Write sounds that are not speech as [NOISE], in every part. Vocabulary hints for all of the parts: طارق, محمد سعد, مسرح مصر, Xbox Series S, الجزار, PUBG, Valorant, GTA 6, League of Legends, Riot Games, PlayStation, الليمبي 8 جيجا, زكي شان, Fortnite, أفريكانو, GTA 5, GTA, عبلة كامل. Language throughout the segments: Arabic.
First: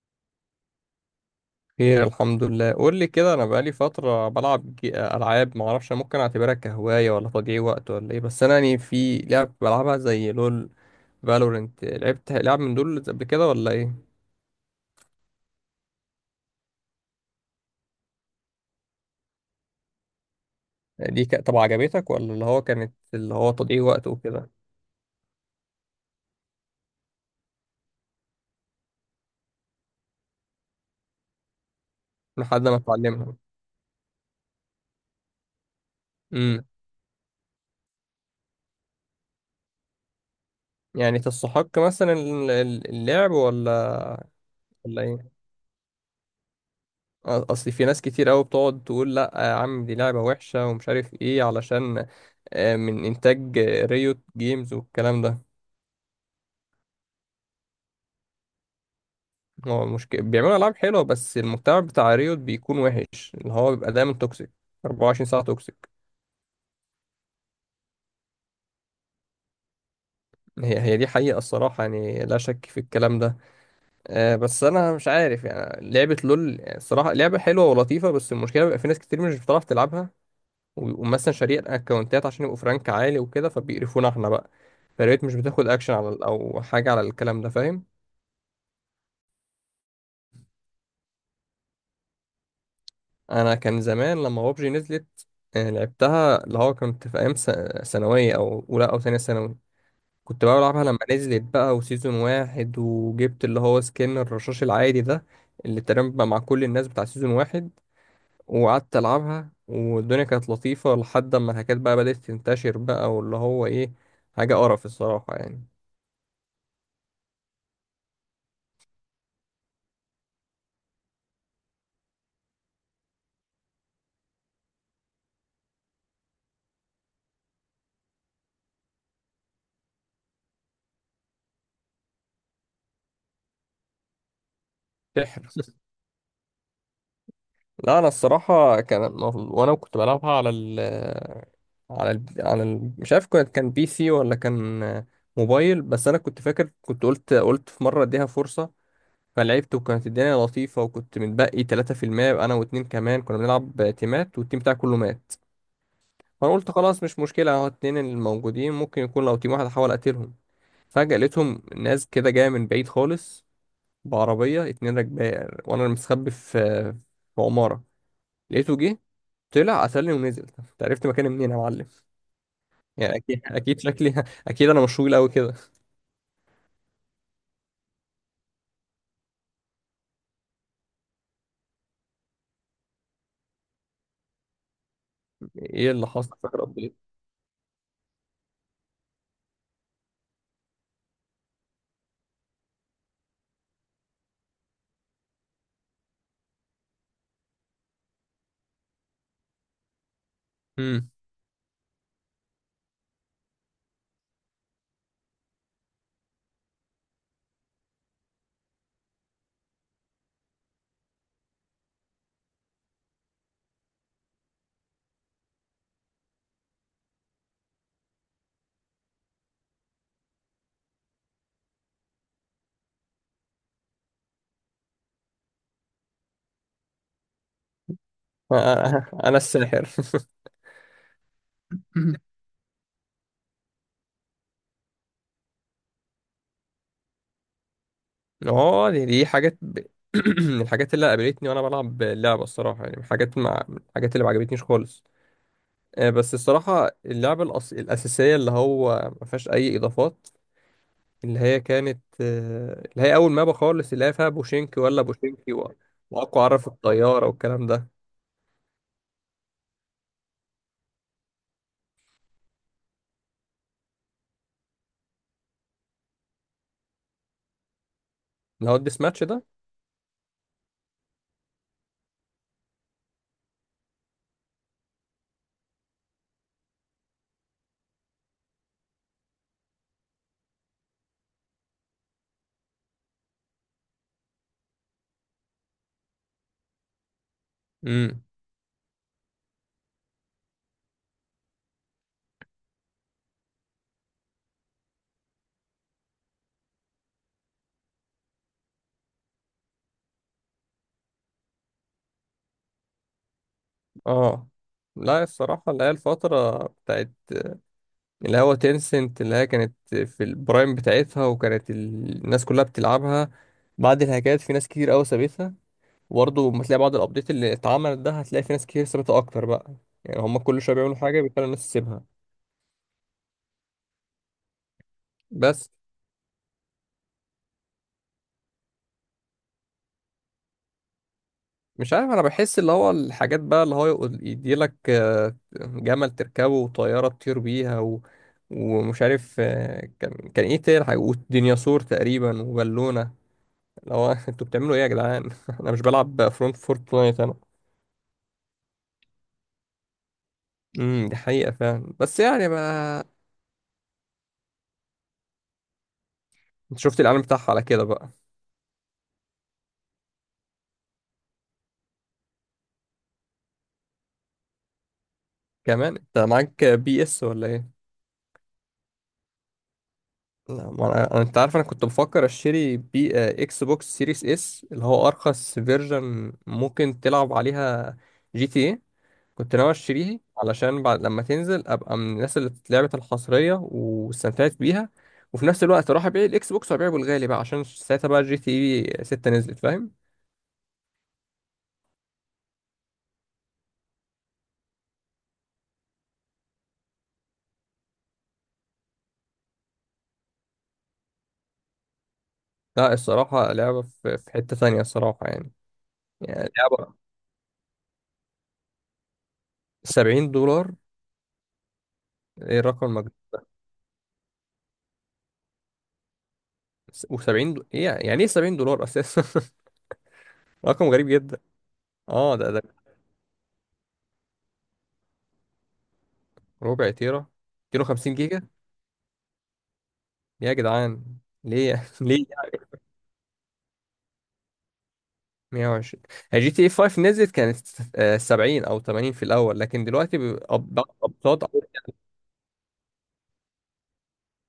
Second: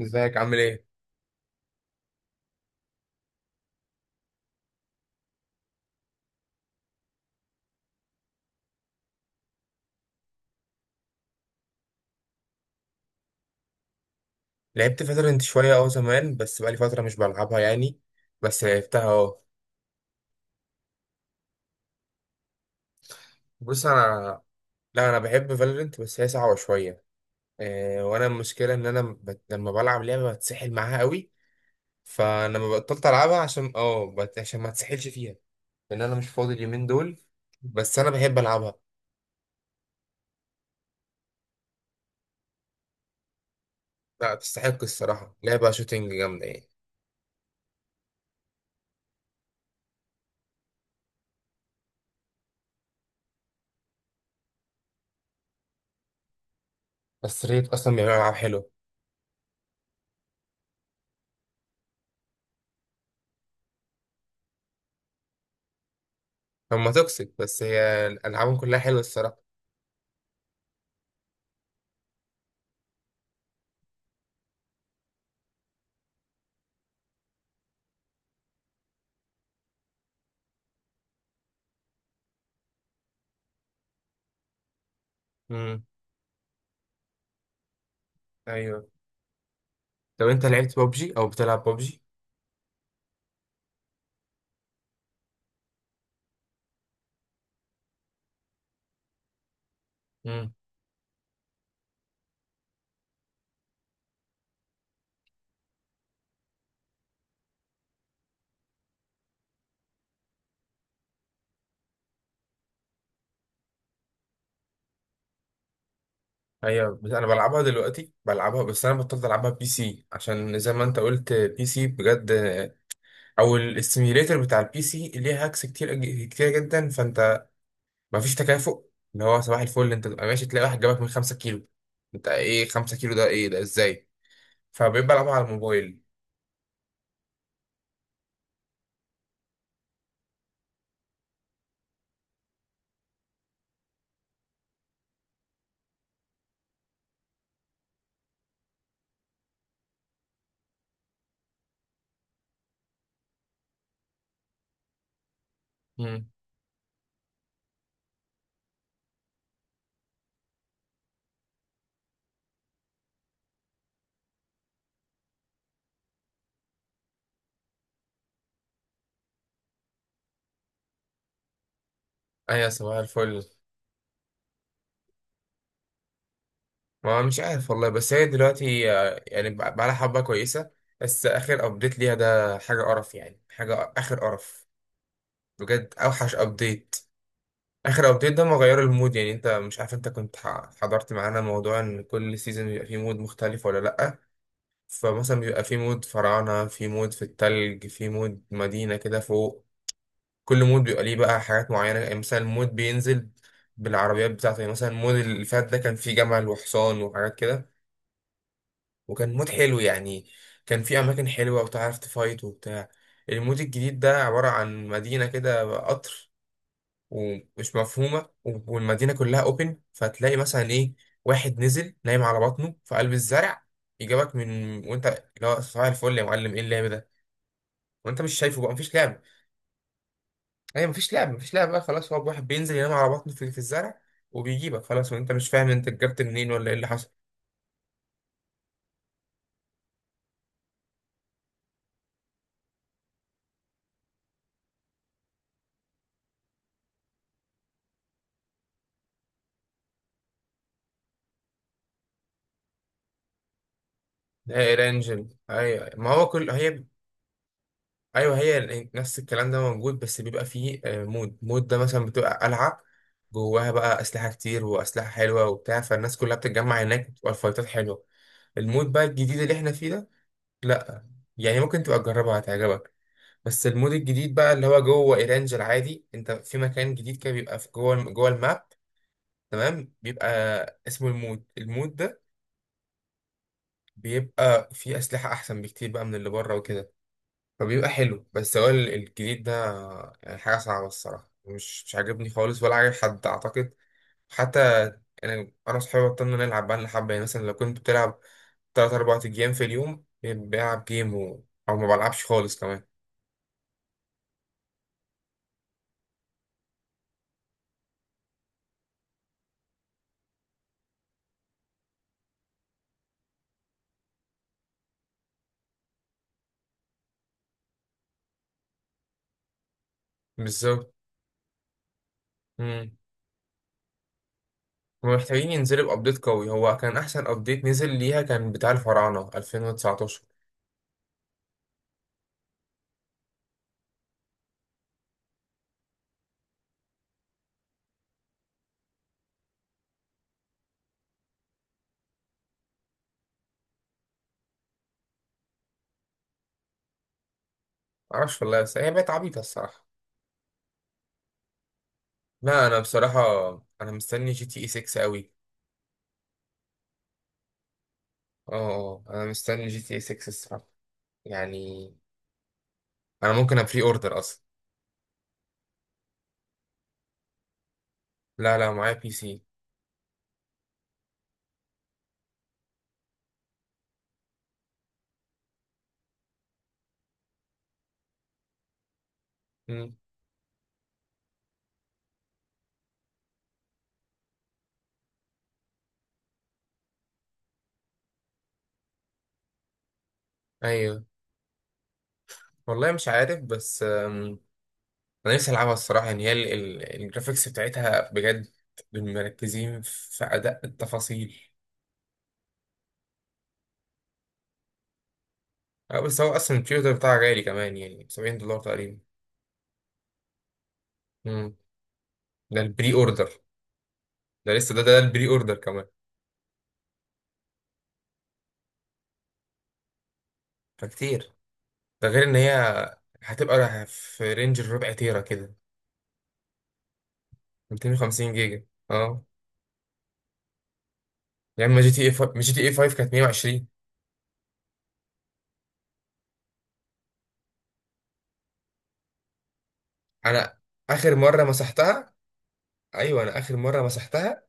ازيك عامل ايه؟ خير، الحمد لله. قول لي كده، انا بقالي فتره بلعب العاب، ما اعرفش ممكن اعتبرها كهوايه ولا تضييع وقت ولا ايه. بس انا يعني في لعب بلعبها زي لول، فالورنت. لعبت لعب من دول قبل كده ولا ايه؟ لعبت فالورنت شوية زمان، بس بقالي فترة مش بلعبها يعني. بس لعبتها، اه. يعني طب، عجبتك ولا اللي هو كانت اللي هو تضييع بص، وقت انا... وكده؟ لا، انا بحب فالورنت، بس هي صعبة شوية. إيه، وانا المشكلة ان انا لما بلعب لعبة بتسحل معاها قوي. فانا لحد ما ما بطلت اتعلمها. العبها عشان ما اتسحلش فيها، لان انا مش فاضي امم اليومين دول. بس انا بحب العبها. يعني تستحق مثلا اللعب ولا؟ لا، تستحق ولا ايه؟ الصراحة، لعبة شوتينج جامدة يعني. اصل في ناس كتير قوي بتقعد تقول لا يا عم، دي لعبه وحشه ومش عارف ايه، علشان من انتاج ريوت جيمز والكلام ده. بس ريت اصلا بيعملوا العاب حلوة. هو المشكلة بيعملوا ألعاب حلوة، بس المجتمع بتاع ريوت بيكون وحش، اللي هو بيبقى دايما توكسيك. 24 ساعة توكسيك. هما توكسيك، بس هي العابهم كلها حلوة الصراحة. هي دي حقيقة الصراحة، يعني لا شك في الكلام ده. بس أنا مش عارف، يعني لعبة لول يعني الصراحة لعبة حلوة ولطيفة، بس المشكلة بيبقى في ناس كتير مش بتعرف تلعبها، وبيبقوا مثلا شاريين أكونتات عشان يبقوا فرانك عالي وكده، فبيقرفونا احنا بقى. فريوت مش بتاخد امم. أكشن على أو حاجة على الكلام ده، فاهم؟ ايوه. لو انت لعبت ببجي او بتلعب ببجي. أنا كان زمان لما بابجي نزلت لعبتها، اللي هو كنت في ثانوية، أو أولى أو تانية ثانوي، كنت امم. بقى بلعبها لما نزلت بقى وسيزون واحد، وجبت اللي هو سكين الرشاش العادي ده اللي تقريبا بقى مع كل الناس بتاع سيزون واحد، وقعدت ألعبها والدنيا كانت لطيفة لحد ما الحاجات بقى بدأت تنتشر بقى، واللي هو إيه، حاجة قرف الصراحة يعني. ايوه. بس انا بلعبها دلوقتي، بلعبها، بس انا بطلت العبها بي سي عشان زي ما انت قلت، بي سي بجد، او الاستيميليتر بتاع البي سي ليه هاكس كتير كتير جدا، فانت مفيش تكافؤ. اللي هو صباح الفل، انت تبقى ماشي تلاقي واحد جابك من 5 كيلو. انت ايه 5 كيلو ده؟ ايه ده؟ ازاي؟ فبقيت بلعبها سحر. على الموبايل. لا أنا الصراحة كان وأنا كنت بلعبها على ال مش عارف، كانت كان بي سي ولا كان موبايل، بس أنا كنت فاكر، كنت قلت في مرة أديها فرصة، فلعبت وكانت الدنيا لطيفة، وكنت متبقي 3%، يبقى أنا واتنين كمان كنا بنلعب تيمات، والتيم بتاعي كله مات. امم. فأنا قلت خلاص مش مشكلة، أهو اتنين الموجودين ممكن يكون لو تيم واحد أحاول أقتلهم. فجأة لقيتهم ناس كده جاية من بعيد خالص بعربية اتنين راكبة، وأنا مستخبي في عمارة، لقيته جه، طلع قتلني ونزل. أنت عرفت مكاني منين يا معلم؟ ايوه، صباح يعني أكيد، الفل. أكيد شكلي [LAUGHS] أكيد أنا مش طويل أوي كده. ما مش عارف والله، بس هي دلوقتي يعني بقى لها حبة كويسة. بس آخر أبديت ليها ده حاجة قرف يعني، حاجة آخر قرف. إيه بجد اللي أوحش حصل فاكر قد إيه؟ أبديت. آخر أبديت ده ما غير المود، يعني أنت مش عارف، أنت كنت حضرت معانا موضوع إن كل سيزون بيبقى فيه مود مختلف ولا لأ. فمثلا بيبقى فيه مود فراعنة، فيه مود في التلج، فيه مود مدينة كده فوق. كل مود بيبقى أمم. ليه بقى حاجات معينة، يعني مثلا مود بينزل بالعربيات بتاعته. يعني مثلا المود اللي فات ده كان فيه جمل وحصان وحاجات كده، وكان مود حلو يعني. كان في اماكن حلوه، وتعرف تفايت وبتاع. المود الجديد ده عباره عن مدينه كده قطر، ومش مفهومه، والمدينه كلها اوبن. فتلاقي مثلا ايه، واحد نزل نايم على بطنه في قلب الزرع، يجابك من... وانت... اللي هو صباح الفل يا معلم، ايه اللعب ده؟ وانت مش شايفه بقى، مفيش لعب. [LAUGHS] أنا الساحر. ايوه، مفيش لعب، مفيش لعب بقى، خلاص. هو [LAUGHS] واحد بينزل ينام على بطنه في الزرع وبيجيبك، خلاص، وانت مش فاهم انت جبت منين ولا ايه اللي حصل. اه دي [CLEARS THROAT] من الحاجات اللي قابلتني وانا بلعب اللعبه الصراحه، يعني من الحاجات من الحاجات اللي ما عجبتنيش خالص. بس الصراحه اللعبه الاساسيه اللي هو ما فيهاش اي اضافات، اللي هي كانت اللي هي اول مابا خالص، اللي هي فيها ده بوشينكي ولا ايرانجل، ايوه، ما هو واقوى كل عرف هي... الطياره والكلام ده. ايوه، هي نفس الكلام ده موجود، بس بيبقى فيه مود. مود ده مثلا بتبقى قلعه، جواها بقى اسلحه كتير واسلحه حلوه وبتاع، فالناس كلها بتتجمع هناك وتبقى الفايتات حلوه. اللي هو المود الديس بقى ماتش الجديد ده. اللي احنا فيه ده... لا. يعني ممكن تبقى تجربها، هتعجبك. بس المود الجديد بقى اللي هو جوه ايرانج العادي، انت في مكان جديد كده بيبقى في جوه جوه الماب، تمام. بيبقى اسمه المود. المود ده بيبقى فيه اسلحه احسن بكتير بقى من اللي بره وكده، فبيبقى امم حلو. بس هو الجديد ده يعني حاجة صعبة الصراحة، مش عاجبني خالص ولا عاجب حد أعتقد حتى. أنا وصحابي بطلنا نلعب بقى لنا حبة، يعني مثلا لو كنت بتلعب تلات أربع أيام، في اليوم بلعب جيم أو ما بلعبش خالص كمان. اه لا الصراحه اللي هي الفتره بتاعت اللي هو تينسنت، اللي هي كانت في البرايم بتاعتها، وكانت الناس كلها بتلعبها. بعد الهاكات في ناس كتير قوي سابتها، وبرضه لما تلاقي بعض الابديت اللي اتعملت ده هتلاقي في ناس كتير سابتها اكتر بقى. يعني هم كل شويه بالظبط. بيعملوا حاجه بيخلوا الناس تسيبها. مم. هما محتاجين بس ينزلوا بأبديت قوي. هو كان أحسن أبديت نزل ليها كان بتاع الفراعنة 2019. مش عارف، انا بحس اللي هو الحاجات بقى اللي هو يديلك جمل تركبه وطياره تطير بيها و... ومش عارف كان ايه تاني حاجه، وديناصور تقريبا وبالونه، اللي هو [LAUGHS] انتوا بتعملوا ايه يا جدعان؟ [LAUGHS] انا مش بلعب فورتنايت انا. معرفش والله، بس هي بقت عبيطة الصراحة. دي حقيقة فعلا، بس يعني لا، أنا بقى. بصراحة أنا مستني جي تي إي 6 أوي. انت شفت الاعلان بتاعها على كده بقى؟ أنا مستني جي تي إي 6 الصراحة، يعني انا ممكن ابري اوردر اصلا. كمان انت معاك بي اس ولا ايه؟ لا لا، معايا بي سي. لا ما انت عارف، انا كنت بفكر اشتري بي آه، اكس بوكس سيريس اس، اللي هو ارخص فيرجن ممكن تلعب عليها جي تي ايه، كنت ناوي مم. اشتريه علشان بعد لما تنزل ابقى من الناس اللي لعبت الحصرية واستمتعت بيها، وفي نفس الوقت اروح ابيع الاكس بوكس وابيعه بالغالي بقى، عشان ساعتها بقى جي تي ايه 6 نزلت، فاهم؟ ايوه، والله مش عارف، بس انا نفسي العبها الصراحه يعني. هي الجرافيكس بتاعتها بجد مركزين في اداء التفاصيل. لا الصراحة لعبة في حتة تانية الصراحة يعني. بس هو يعني اصلا البري اوردر لعبة بتاعها غالي كمان، يعني 70 دولار تقريبا. $70! مم. ده ايه رقم البري اوردر. ده لسه ده البري اوردر كمان، ايه يعني ايه $70 اساسا! [LAUGHS] رقم غريب فكتير. جدا. ده غير ان اه ده هي ده هتبقى في رينج الربع تيرا كده، ربع تيرا. 250 250 جيجا! جيجا، اه. يا جدعان يا اما ليه جي [LAUGHS] تي اي ليه 5، جي تي يعني؟ اي 5 كانت 120. 120. هي جي تي اي 5 نزلت كانت 70 او 80 في الاول، لكن دلوقتي انا اخر ابطال. مره مسحتها، ايوه انا اخر مره مسحتها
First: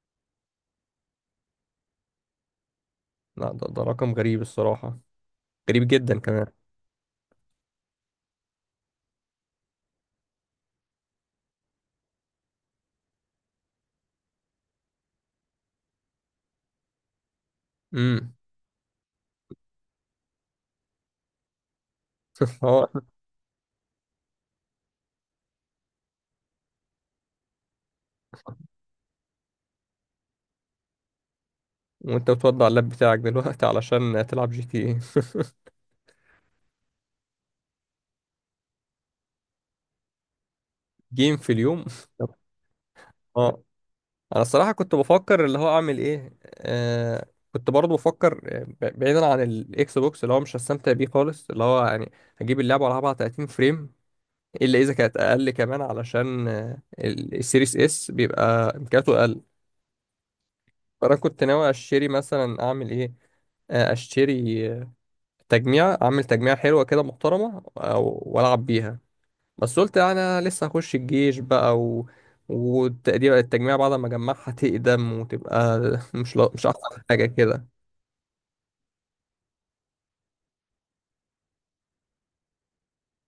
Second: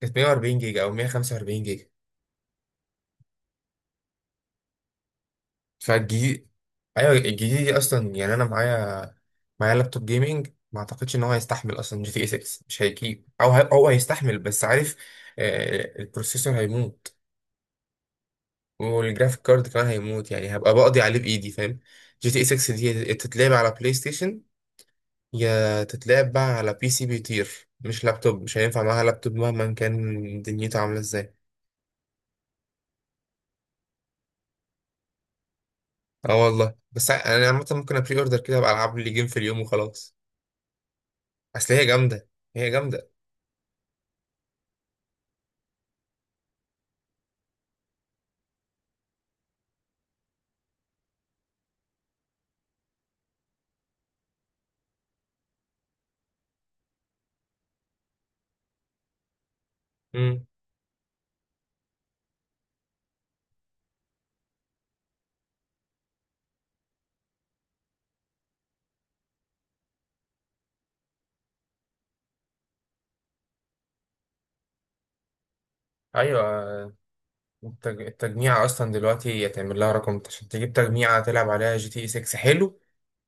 كانت 140 جيجا او 145 جيجا. لا ده رقم غريب الصراحة، غريب جدا كمان. فالجديد، ايوه الجديد دي اصلا. يعني انا معايا لابتوب جيمنج، ما اعتقدش ان هو هيستحمل اصلا جي تي اي 6. مش هيجيب، او هو هيستحمل بس، عارف، البروسيسور هيموت، امم والجرافيك كارد كمان هيموت، يعني هبقى بقضي عليه بايدي، فاهم. جي تي اي 6 اه دي [LAUGHS] تتلعب على بلاي ستيشن، يا تتلعب بقى على بي سي بيطير، مش لابتوب. مش هينفع معاها لابتوب مهما كان دنيته عامله ازاي. وانت بتوضع اللاب بتاعك دلوقتي علشان تلعب جي تي اي؟ اه والله، بس انا عامه ممكن ابري اوردر كده، ابقى العب لي جيم في اليوم وخلاص. [LAUGHS] جيم في اصل هي اليوم! جامده، هي جامده. [LAUGHS] اه انا الصراحه كنت بفكر اللي هو اعمل ايه، آه كنت برضه بفكر بعيدا عن الاكس بوكس اللي هو مش هستمتع بيه خالص، اللي هو يعني هجيب اللعبه والعبها على 30 فريم، الا اذا كانت اقل كمان، علشان السيريس اس بيبقى امكانياته اقل. امم. فانا كنت ناوي اشتري مثلا، اعمل ايه، اشتري تجميع، اعمل تجميع حلوه كده محترمه والعب بيها. بس قلت يعني انا لسه هخش الجيش بقى و... والتقدير التجميع بعد ما اجمعها تقدم وتبقى [LAUGHS] ايوه. مش احسن حاجه كده. التجميعة اصلا دلوقتي يتعمل لها رقم عشان تجيب تجميعة تلعب عليها جي تي اي 6 حلو،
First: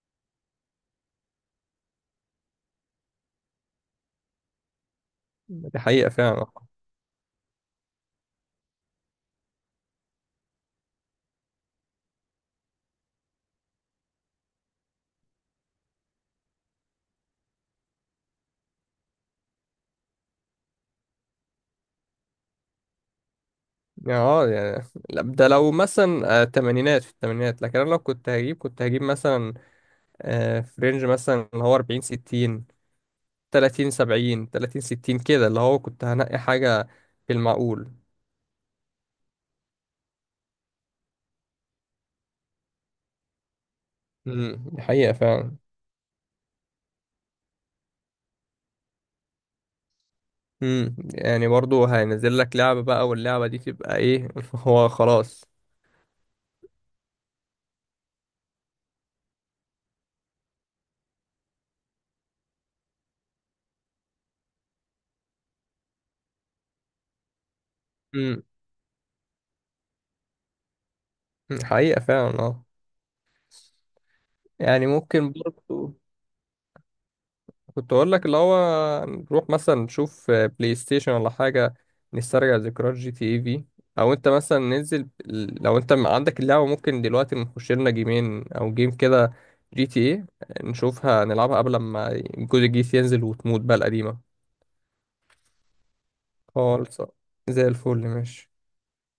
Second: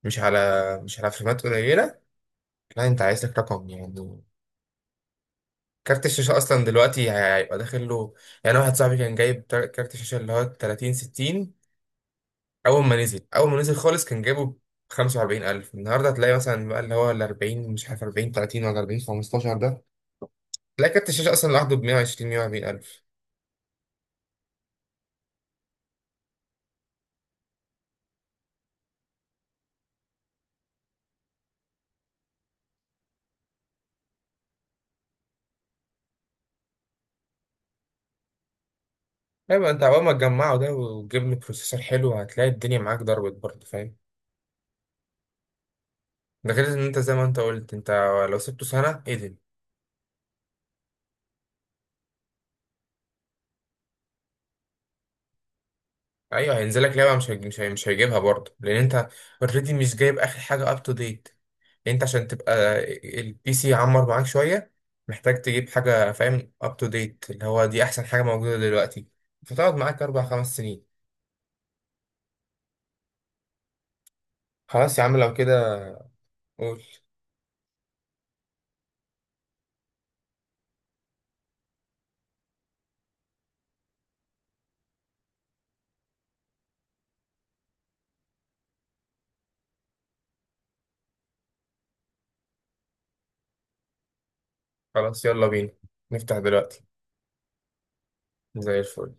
مش على مش على فريمات قليلة. لا، انت عايز لك رقم يعني. دي كارت حقيقه الشاشة فعلا، اصلا دلوقتي هيبقى داخل له. يعني واحد صاحبي كان جايب كارت الشاشة اللي هو 30 60، اول ما نزل خالص كان جايبه ب 45000. النهارده هتلاقي مثلا بقى اللي هو ال 40، مش عارف 40 30 ولا 40 15 ده. تلاقي كارت الشاشة أصلا لوحده ب 120، 140 ألف. يعني اه يعني. لا، ده لو مثلا تمانينات، في التمانينات، لكن انا لو كنت هجيب مثلا في رينج مثلا اللي هو 40 60، 30 70، 30 60 كده، اللي هو كنت هنقي حاجه في المعقول. أيوة، أنت أول ما تجمعه ده وتجيب له بروسيسور حلو، هتلاقي الدنيا معاك ضربت برضه، فاهم. دي حقيقه فعلا. ده غير إن أنت زي ما أنت قلت، أنت لو سبته سنة، إيه. يعني برضو هينزل لك لعبه بقى، واللعبه دي تبقى ايه؟ [LAUGHS] هو خلاص. أيوة هينزل لك لعبة، مش هيجيبها برضه لأن أنت أوريدي مش جايب آخر حاجة أب تو ديت. أنت عشان تبقى البي سي يعمر معاك شوية، محتاج تجيب حاجة فاهم أب تو ديت، اللي هو دي أحسن حاجة موجودة دلوقتي، فتقعد معاك أربع خمس سنين. حقيقة فعلا اه، يعني خلاص يا عم، ممكن لو كده برضه. قول. كنت اقول لك اللي هو نروح مثلا نشوف بلاي ستيشن ولا حاجة، نسترجع ذكريات جي تي اي في، او انت مثلا ننزل، لو انت عندك اللعبة ممكن دلوقتي نخش لنا جيمين او جيم كده، جي تي اي، نشوفها نلعبها قبل ما الجزء الجديد ينزل وتموت بقى القديمة. خلاص يلا بينا، نفتح دلوقتي. خالص آه. زي الفل ماشي. زي الفل.